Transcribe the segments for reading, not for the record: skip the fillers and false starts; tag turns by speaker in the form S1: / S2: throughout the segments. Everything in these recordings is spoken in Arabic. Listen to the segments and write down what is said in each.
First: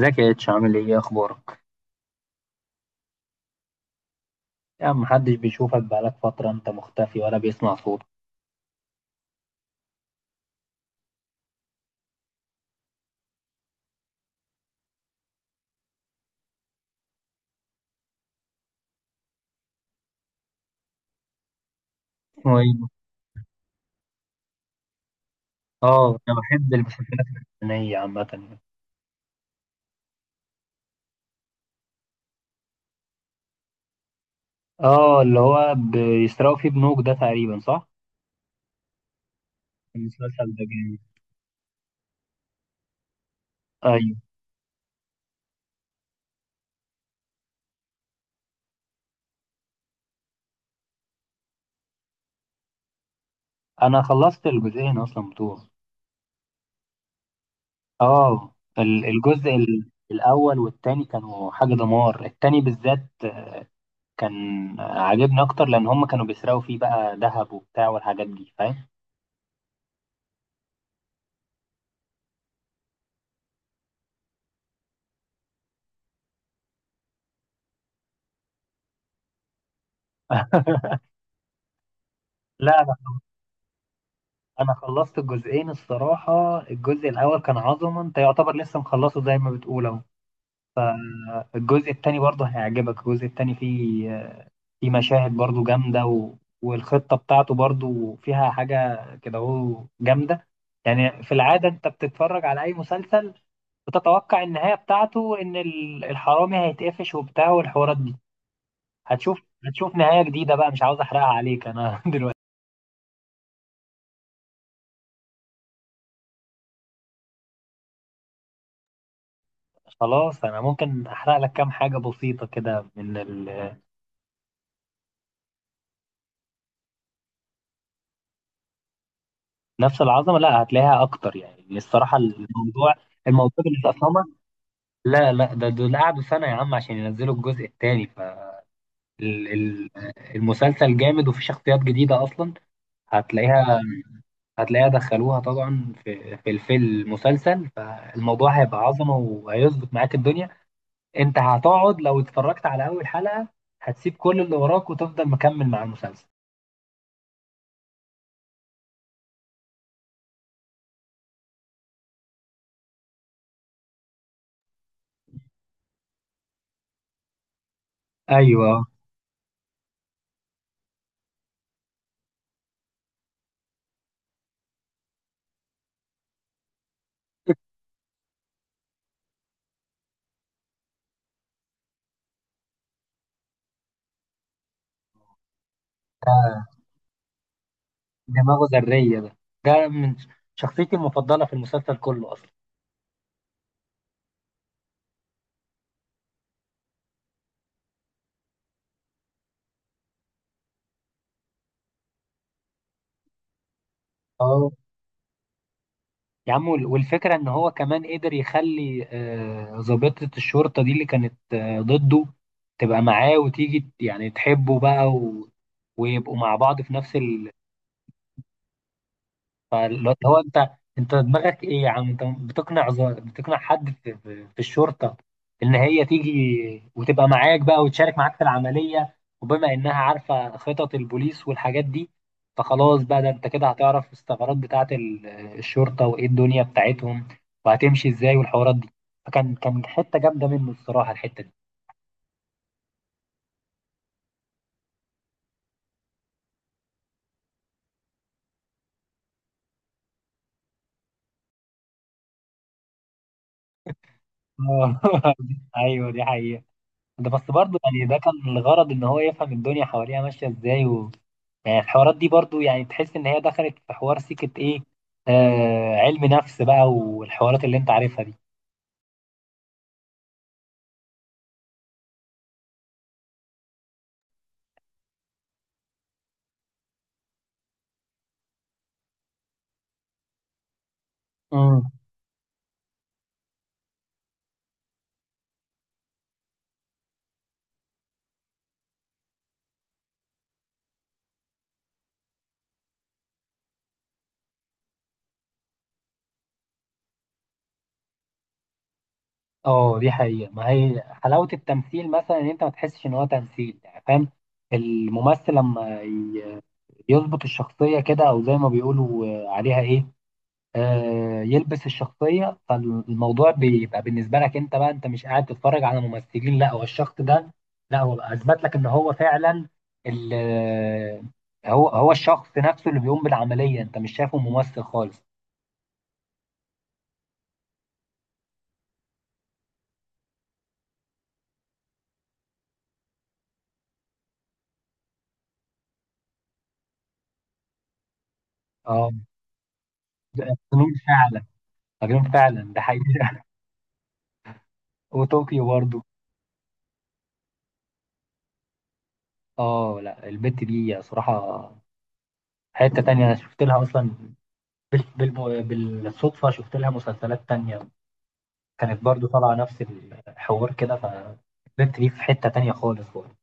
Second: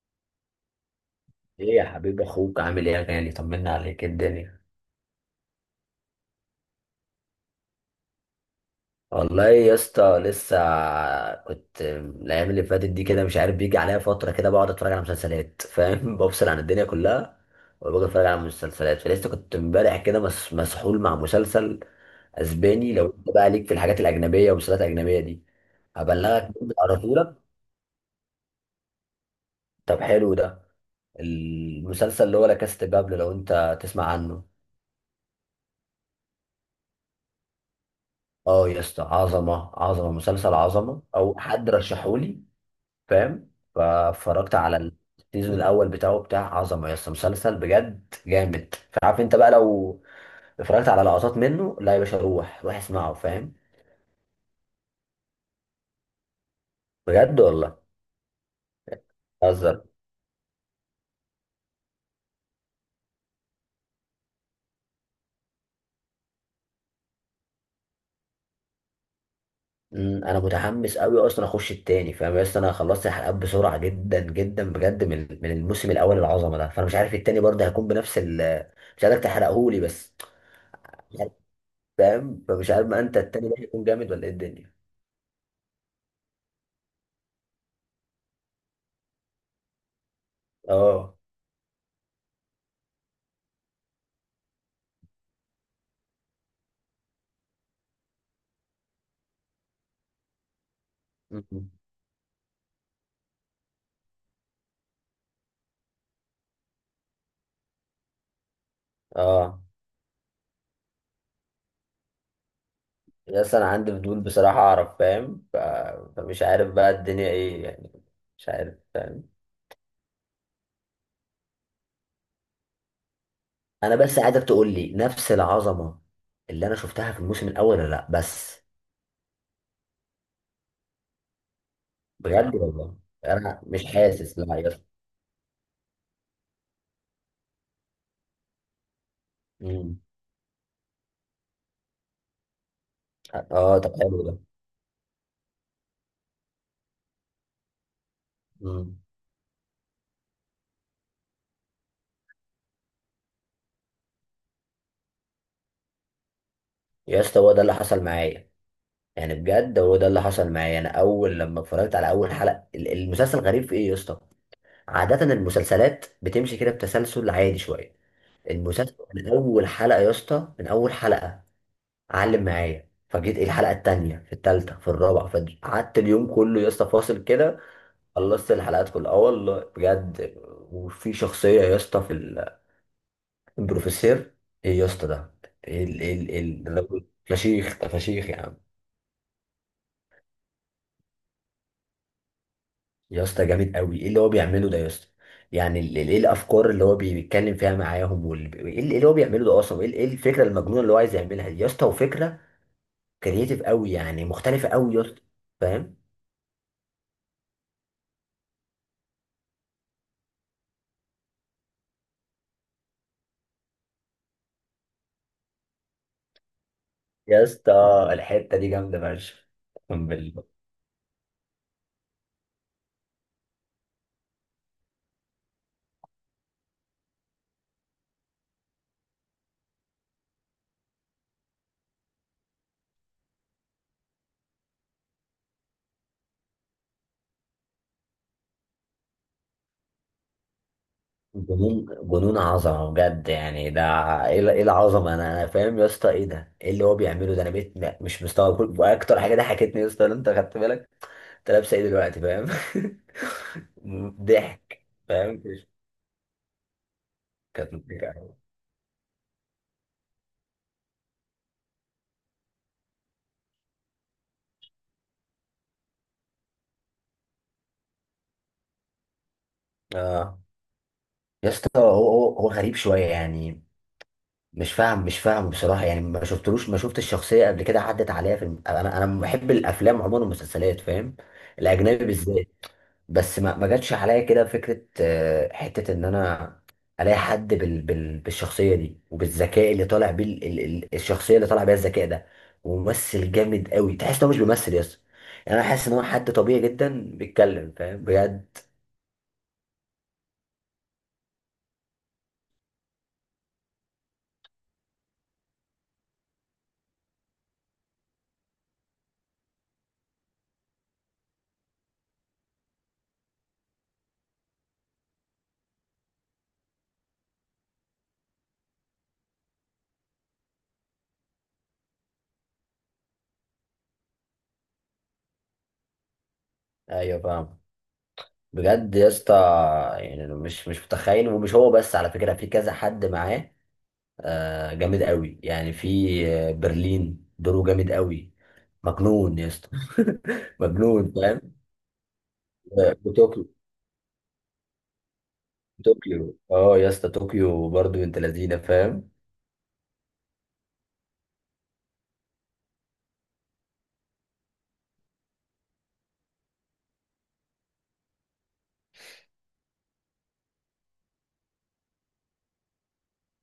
S1: ازيك يا اتش، عامل ايه؟ اخبارك؟
S2: ايه يا حبيب اخوك، عامل ايه يا غالي؟ طمنا عليك، إيه الدنيا؟
S1: يا عم، محدش بيشوفك، بقالك فترة انت مختفي ولا بيسمع صوتك.
S2: والله يا اسطى لسه كنت الايام اللي فاتت دي كده مش عارف، بيجي عليا فتره كده بقعد اتفرج على مسلسلات فاهم؟ بفصل عن الدنيا كلها وبقعد اتفرج على مسلسلات. فلسه كنت امبارح كده مسحول مع مسلسل
S1: اسمه ايه؟
S2: اسباني، لو انت بقى ليك في الحاجات الاجنبيه والمسلسلات الاجنبيه دي
S1: اه، انا
S2: هبلغك منه
S1: بحب
S2: على
S1: المسلسلات
S2: لك.
S1: الفلسطينية عامة يعني.
S2: طب حلو ده المسلسل، اللي هو لا كاست بابل، لو انت تسمع عنه.
S1: اه، اللي هو بيسرقوا فيه بنوك ده تقريبا، صح؟
S2: اه يا اسطى عظمه عظمه،
S1: المسلسل
S2: مسلسل
S1: ده
S2: عظمه
S1: جامد.
S2: او حد رشحولي فاهم؟
S1: ايوه.
S2: فاتفرجت على السيزون الاول بتاعه، بتاع عظمه يا اسطى، مسلسل بجد جامد. فعارف انت بقى لو اتفرجت على لقطات منه، لا يا باشا روح اسمعه فاهم؟
S1: انا خلصت الجزئين اصلا بتوعه.
S2: بجد والله.
S1: اه، الجزء
S2: بهزر.
S1: الاول والتاني كانوا حاجة دمار، التاني بالذات كان عاجبني اكتر لان هم كانوا بيسرقوا فيه بقى ذهب وبتاع والحاجات دي، فاهم.
S2: انا متحمس قوي اصلا اخش التاني فاهم يا اسطى؟ انا خلصت الحلقات بسرعه جدا جدا بجد من الموسم الاول العظمه ده، فانا مش عارف التاني برضه هيكون بنفس ال... مش عارف تحرقهولي بس. مش عارف، فاهم؟ فمش عارف
S1: لا،
S2: ما انت التاني ده هيكون جامد ولا ايه الدنيا.
S1: انا خلصت الجزئين الصراحه. الجزء الاول كان عظمه انت، يعتبر لسه مخلصه زي ما بتقول اهو.
S2: اه.
S1: الجزء التاني برضه هيعجبك. الجزء التاني فيه مشاهد برضه جامده والخطه بتاعته برضه فيها حاجه كده اهو جامده. يعني في العاده
S2: أمم.
S1: انت بتتفرج على اي مسلسل، بتتوقع النهايه بتاعته ان الحرامي هيتقفش وبتاع والحوارات دي. هتشوف
S2: اه.
S1: هتشوف نهايه جديده بقى، مش عاوز احرقها عليك انا دلوقتي.
S2: بس انا عندي فضول بصراحة اعرف فاهم فمش عارف بقى الدنيا ايه يعني. مش عارف فاهم.
S1: خلاص، انا ممكن احرق لك كام حاجه بسيطه كده.
S2: انا بس عايزك تقول لي نفس العظمة اللي انا شفتها في الموسم الاول ولا لا بس.
S1: نفس العظمه؟ لا، هتلاقيها اكتر يعني الصراحه.
S2: بجد
S1: الموضوع
S2: والله؟
S1: الموضوع
S2: انا مش
S1: بالنسبه، اصل هما،
S2: حاسس لا يا اسطى.
S1: لا لا، ده دول قعدوا سنه يا عم عشان ينزلوا الجزء الثاني،
S2: أمم.
S1: فالمسلسل جامد وفي شخصيات جديده اصلا.
S2: اه
S1: هتلاقيها.
S2: طب حلو ده.
S1: هتلاقيها دخلوها طبعا في في المسلسل، فالموضوع هيبقى
S2: أمم.
S1: عظمه وهيظبط معاك الدنيا. انت هتقعد لو اتفرجت على اول حلقه، هتسيب كل اللي وراك وتفضل مكمل مع المسلسل.
S2: يا اسطى هو ده اللي حصل معايا. يعني بجد هو ده اللي حصل معايا. انا اول لما اتفرجت على اول حلقة المسلسل غريب في ايه يا اسطى. عادة المسلسلات بتمشي كده بتسلسل عادي شوية.
S1: ايوه،
S2: المسلسل من اول حلقة يا اسطى، من اول حلقة علم معايا. فجيت إيه الحلقه التانيه، في التالته، في الرابعه، فقعدت اليوم كله يا اسطى فاصل كده. خلصت الحلقات كلها، اه والله بجد. وفي شخصيه يا اسطى في البروفيسور، ايه يا اسطى ده؟ إيه ال إيه ال إيه ال ده أنا- فشيخ ده، فشيخ يا عم.
S1: دماغه ذريه ده. ده من شخصيتي المفضله في المسلسل كله اصلا.
S2: يا اسطى جامد قوي. ايه اللي هو بيعمله ده يا اسطى؟ يعني ايه الافكار اللي هو بيتكلم فيها معاهم؟ إيه اللي هو بيعمله ده اصلا؟ إيه الفكره المجنونه اللي هو عايز يعملها دي يا اسطى؟ وفكره كرييتيف قوي، يعني مختلفه
S1: اه
S2: قوي يا اسطى فاهم؟
S1: يا عم، والفكرة ان هو كمان قدر يخلي ضابطة الشرطة دي اللي كانت ضده، تبقى معاه وتيجي يعني تحبه بقى، و... ويبقوا مع بعض في نفس.
S2: يا اسطى الحته دي جامده فشخ، اقسم
S1: فاللي هو
S2: بالله.
S1: انت، انت دماغك ايه يا عم؟ انت بتقنع بتقنع حد في الشرطه، ان هي تيجي وتبقى معاك بقى وتشارك معاك في العمليه، وبما انها عارفه خطط البوليس والحاجات دي، فخلاص بقى، ده انت كده هتعرف الثغرات بتاعه الشرطه، وايه الدنيا بتاعتهم وهتمشي ازاي والحوارات دي. فكان حته جامده منه الصراحه الحته دي.
S2: جنون جنون، عظمه بجد يعني ده. إيه العظمه؟ انا فاهم يا اسطى. ايه ده؟ ايه اللي هو بيعمله ده؟ انا بقيت مش مستوعب. واكتر حاجه ضحكتني يا اسطى لو انت خدت بالك، انت لابسه ايه دلوقتي فاهم؟ ضحك
S1: آه.
S2: فاهم؟
S1: ايوه دي حقيقه. ده بس
S2: كانت
S1: برضه يعني ده كان
S2: مضحكة.
S1: الغرض ان هو يفهم الدنيا حواليها ماشيه ازاي. يعني الحوارات دي برضو يعني تحس ان هي دخلت في حوار سكة ايه، علم نفس بقى، والحوارات اللي انت عارفها دي.
S2: اه يا اسطى، هو غريب شويه يعني. مش فاهم بصراحه، يعني ما شفتلوش، ما شفت الشخصيه قبل كده، عدت عليا في انا بحب الافلام عموما والمسلسلات فاهم؟
S1: امم.
S2: الاجنبي بالذات. بس ما جاتش عليا كده فكره حته ان انا الاقي حد بالشخصيه دي، وبالذكاء اللي طالع بيه الشخصيه اللي طالع بيها الذكاء ده. وممثل جامد قوي، تحس ان هو مش بيمثل يس، يعني انا حاسس ان هو حد طبيعي جدا بيتكلم فاهم؟ بجد.
S1: اه، دي حقيقة، ما هي حلاوة التمثيل مثلا ان انت ما تحسش ان هو تمثيل يعني، فاهم. الممثل لما يظبط الشخصية كده، او زي ما بيقولوا عليها ايه، يلبس الشخصية، فالموضوع بيبقى بالنسبة لك انت، بقى انت مش قاعد تتفرج على ممثلين، لا هو الشخص ده. لا هو اثبت لك ان هو فعلا ال آه، هو الشخص نفسه اللي بيقوم بالعملية، انت مش شايفه ممثل خالص.
S2: ايوه فاهم. بجد يا اسطى. يعني أنا مش متخيل. ومش هو بس، على فكره في كذا حد معاه جامد قوي. يعني في برلين، دوره جامد قوي،
S1: اه.
S2: مجنون يا اسطى.
S1: ده مجنون
S2: مجنون
S1: فعلا.
S2: فاهم؟
S1: مجنون فعلا ده حقيقي
S2: وطوكيو.
S1: وطوكيو برضه.
S2: طوكيو اه يا اسطى، طوكيو برضه انت لذينه فاهم؟
S1: اه لا، البت دي صراحة حتة تانية انا شفت لها اصلا، بال... بال... بالصدفة شفت لها مسلسلات تانية، كانت برضو طالعة نفس الحوار كده، فالبنت دي في حتة تانية خالص برضه.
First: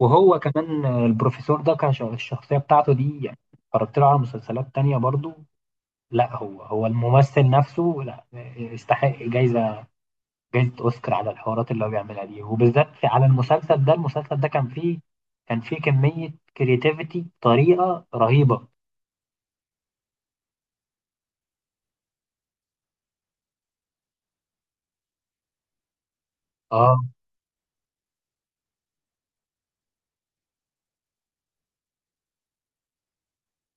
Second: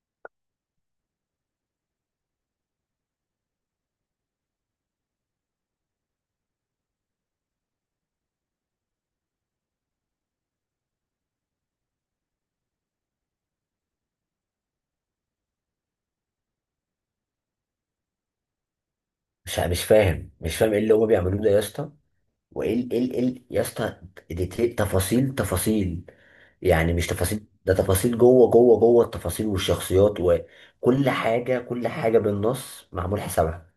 S1: وهو كمان البروفيسور ده كان الشخصية بتاعته دي، يعني اتفرجت له على مسلسلات تانية برضو. لا هو الممثل نفسه، لا يستحق جايزة، جايزة أوسكار على الحوارات اللي هو بيعملها دي، وبالذات على المسلسل ده. المسلسل ده كان فيه كمية كرياتيفيتي بطريقة رهيبة.
S2: مش فاهم ايه اللي هما بيعملوه ده يا اسطى؟ وايه ال- ايه ال- ايه ال- يا اسطى دي تفاصيل تفاصيل. يعني
S1: اه
S2: مش تفاصيل ده، تفاصيل جوه جوه جوه التفاصيل، والشخصيات وكل حاجه، كل حاجه بالنص معمول حسابها.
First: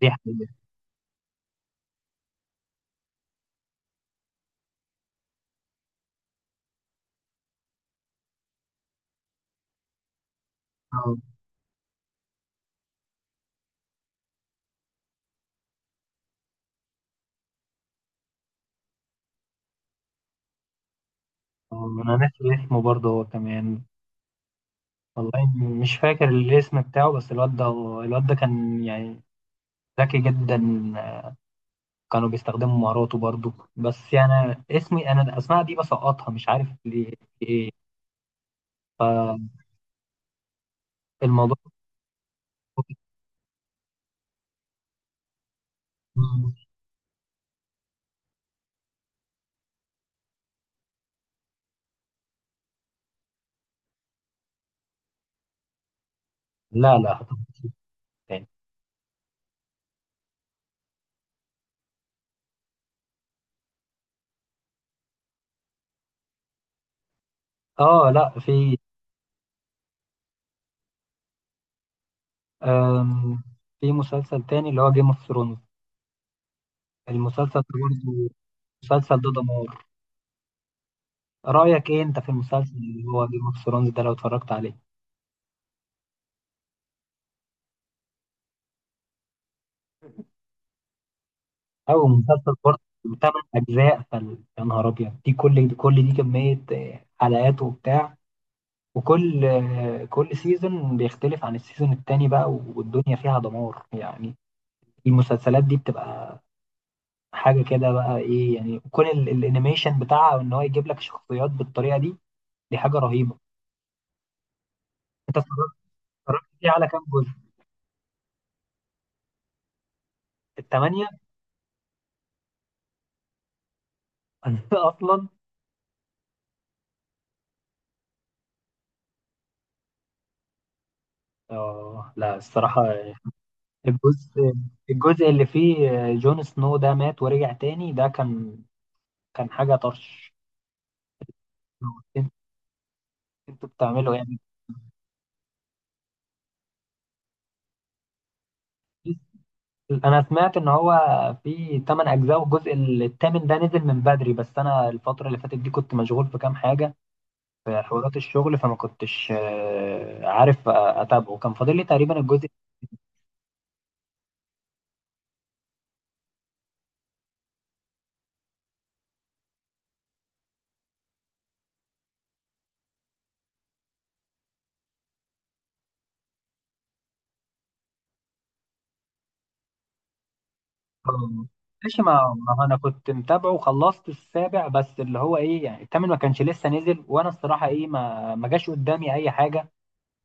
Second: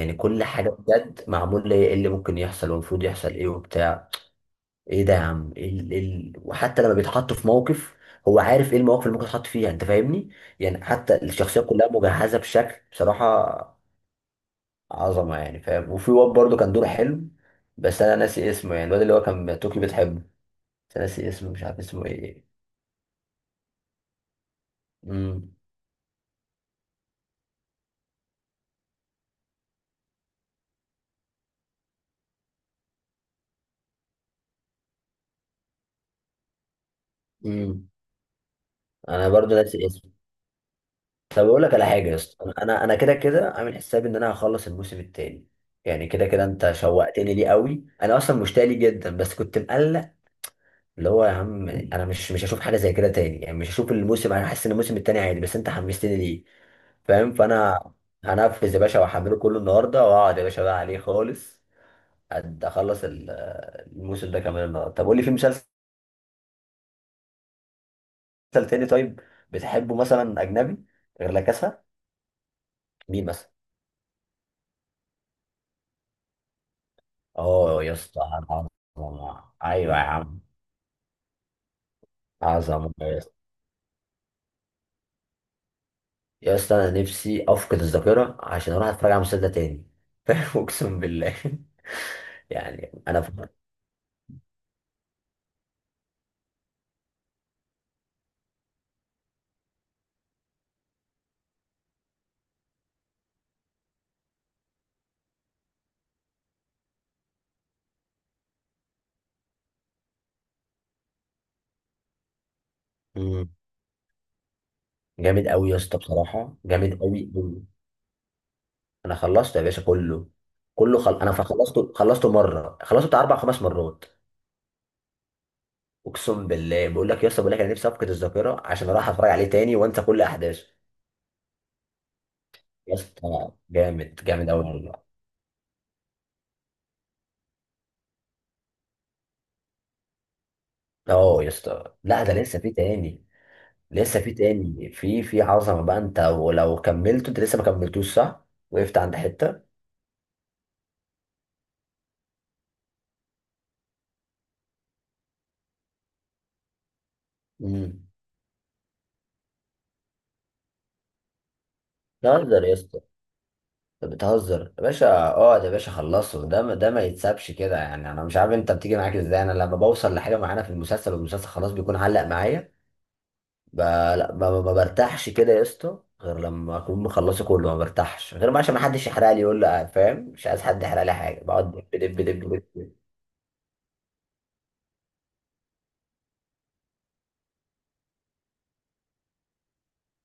S1: دي
S2: كل
S1: حقيقة.
S2: حاجه بجد معمول ليه ايه اللي ممكن يحصل، والمفروض يحصل ايه، وبتاع. ايه ده يا عم؟ وحتى لما بيتحط في موقف هو عارف ايه المواقف اللي ممكن يتحط فيها انت فاهمني؟ يعني حتى
S1: اه،
S2: الشخصيه كلها مجهزه بشكل بصراحه عظمه يعني فاهم. وفي واد برضه كان دوره حلو، بس انا ناسي اسمه. يعني الواد اللي هو كان توكي بتحبه، بس أنا ناسي اسمه، مش عارف اسمه
S1: انا
S2: ايه.
S1: ناسي اسمه برضه هو كمان. والله،
S2: امم.
S1: مش فاكر الاسم بتاعه، بس الواد ده، الواد ده كان يعني ذكي جدا، كانوا بيستخدموا مهاراته برضو، بس يعني اسمي انا، الاسماء دي بسقطها مش عارف ليه.
S2: امم. انا برضه ناسي اسمه. طب
S1: الموضوع
S2: اقول لك على حاجه يا اسطى، انا انا أنا كده كده عامل حسابي ان انا هخلص الموسم التاني. يعني كده كده انت شوقتني ليه قوي، انا اصلا مشتاق ليه جدا بس كنت مقلق. اللي هو يا عم انا مش هشوف حاجه زي كده تاني، يعني مش هشوف الموسم. انا حاسس ان الموسم التاني عادي بس انت حمستني ليه
S1: لا لا،
S2: فاهم؟
S1: هتبقى
S2: فانا
S1: تاني.
S2: هنفذ يا باشا واحمله كله النهارده، واقعد يا باشا بقى عليه خالص، قد اخلص الموسم ده كمان النهارده. طب قول لي، في مسلسل
S1: اه لا، في.
S2: تاني طيب بتحبه مثلا اجنبي غير لا كاسا؟ مين
S1: آم.
S2: مثلا؟
S1: في مسلسل تاني اللي هو جيم اوف ثرونز، المسلسل ده
S2: اه يا اسطى
S1: برضه، المسلسل ده
S2: عظمه،
S1: دمار.
S2: ايوه يا عم.
S1: رأيك ايه انت في المسلسل
S2: عظمه
S1: اللي
S2: يا
S1: هو
S2: اسطى.
S1: جيم اوف ثرونز ده لو اتفرجت عليه؟
S2: يا اسطى انا نفسي افقد الذاكره عشان اروح اتفرج على المسلسل ده تاني. اقسم بالله.
S1: او مسلسل بارت،
S2: يعني انا
S1: 8 اجزاء، يا نهار ابيض، دي كميه حلقات وبتاع، وكل آه، كل سيزون بيختلف عن السيزون التاني بقى، والدنيا فيها دمار يعني. المسلسلات دي بتبقى حاجه كده بقى، ايه يعني كون الانيميشن بتاعها ان هو يجيب لك شخصيات بالطريقه دي، دي حاجه رهيبه. انت
S2: جامد قوي
S1: اتفرجت،
S2: يا اسطى، بصراحه
S1: فيه على
S2: جامد
S1: كام جزء؟
S2: قوي قوي. انا خلصته يا باشا كله. كله
S1: الثمانيه؟
S2: خل... انا خلصته خلصته مره، خلصته بتاع اربع خمس مرات.
S1: اصلا.
S2: اقسم بالله، بقول لك يا اسطى، بقول لك انا نفسي افقد الذاكره عشان اروح اتفرج عليه تاني وانسى كل احداثه.
S1: اه لا الصراحه،
S2: يا اسطى جامد جامد
S1: الجزء
S2: قوي والله.
S1: الجزء اللي فيه جون سنو ده مات ورجع تاني، ده كان حاجة طرش.
S2: اه يا اسطى لا،
S1: انت-
S2: ده لسه في تاني.
S1: انتوا بتعملوا إيه؟
S2: لسه في
S1: يعني.
S2: تاني، في في عظمه بقى انت، ولو كملته انت لسه ما كملتوش صح؟ وقفت عند حته.
S1: انا سمعت ان هو في 8 اجزاء، والجزء الثامن ده نزل من بدري، بس انا الفترة اللي فاتت دي كنت مشغول في كام حاجة، في
S2: امم.
S1: حوارات الشغل، فما كنتش عارف اتابعه، كان فاضل لي تقريبا الجزء.
S2: تهزر يا اسطى؟ انت بتهزر يا باشا. اقعد يا باشا خلصه ده، ما- ده ما يتسابش كده. يعني انا مش عارف انت بتيجي معاك ازاي، انا لما بوصل لحاجه معينه في المسلسل والمسلسل خلاص بيكون علق معايا لا، ما برتاحش كده يا اسطى غير لما اكون مخلصه كله. ما برتاحش غير ما، عشان ما حدش يحرق لي يقول لي فاهم؟ مش عايز حد يحرق لي حاجه.
S1: آه،
S2: بقعد دب
S1: ماشي، ما
S2: دب دب دب,
S1: ما انا
S2: دب.
S1: كنت متابعه وخلصت السابع، بس اللي هو ايه يعني، الثامن ما كانش لسه نزل، وانا الصراحة ايه، ما جاش قدامي اي حاجة.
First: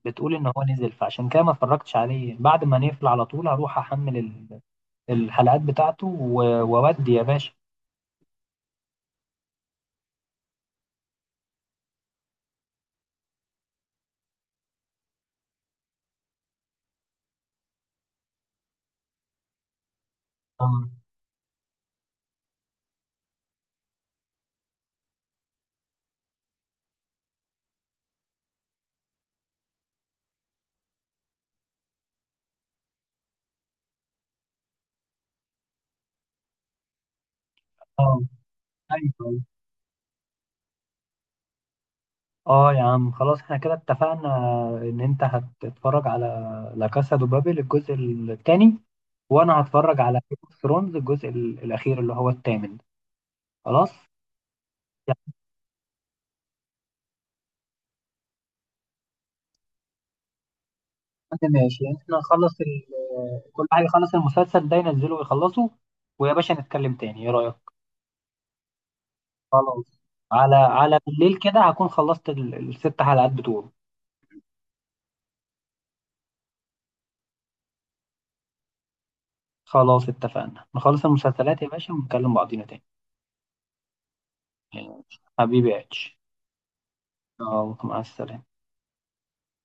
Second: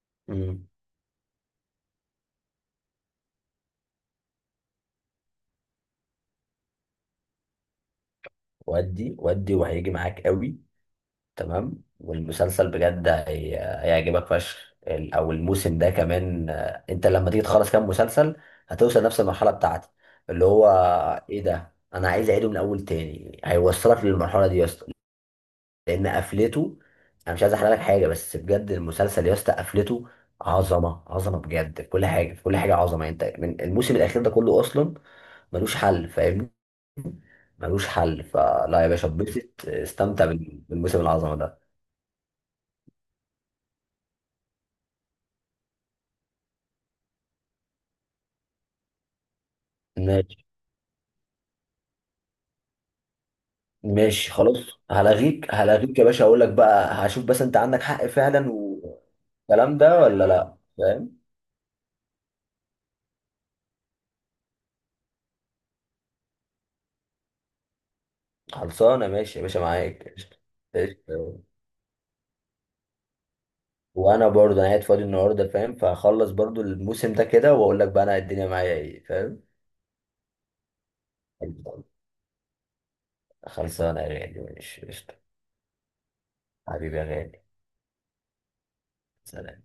S1: بتقول ان هو
S2: مم.
S1: نزل، فعشان كده ما اتفرجتش عليه. بعد ما نقفل على طول هروح احمل الحلقات بتاعته واودي يا باشا.
S2: ودي وهيجي معاك قوي. تمام. والمسلسل بجد هيعجبك فشخ. ال- او الموسم ده كمان انت لما تيجي تخلص كام مسلسل هتوصل نفس المرحله بتاعتي، اللي هو
S1: اه.
S2: ايه ده، انا عايز اعيده من اول تاني. هيوصلك للمرحله دي يا اسطى، لان قفلته. انا مش عايز احرق لك حاجه، بس بجد المسلسل يا اسطى قفلته عظمه عظمه بجد، في كل حاجه، في كل حاجه عظمه انت، من الموسم الاخير ده كله اصلا ملوش حل فاهمني؟ ملوش
S1: اه.
S2: حل. فلا يا باشا،
S1: ايوه.
S2: اتبسط استمتع بالموسم العظمه ده.
S1: اه يا عم، خلاص احنا كده اتفقنا ان انت هتتفرج على لا كاسا دو بابل الجزء الثاني، وانا هتفرج على جيم
S2: ماشي.
S1: اوف ثرونز الجزء الاخير اللي هو الثامن. خلاص.
S2: ماشي خلاص.
S1: يا
S2: هلغيك يا باشا، اقول لك بقى هشوف بس، انت عندك حق فعلا والكلام ده ولا لا فاهم؟
S1: عم ماشي، احنا نخلص كل حاجه، يخلص المسلسل ده، ينزله ويخلصه، ويا باشا نتكلم تاني، ايه رايك؟
S2: خلصانه ماشي يا باشا،
S1: خلاص.
S2: معاك قشطة.
S1: على بالليل
S2: قشطة.
S1: كده هكون خلصت الست حلقات بتوعه.
S2: وانا برضه انا قاعد فاضي النهارده فاهم؟ فهخلص برضه الموسم ده كده واقول لك بقى انا الدنيا معايا ايه فاهم؟
S1: خلاص اتفقنا نخلص المسلسلات يا باشا، ونكلم بعضينا تاني.
S2: خلصانه يا غالي، ماشي
S1: ماشي.
S2: قشطة.
S1: حبيبي يا اتش.
S2: حبيبي يا غالي.
S1: يلا، مع السلامة.
S2: سلام.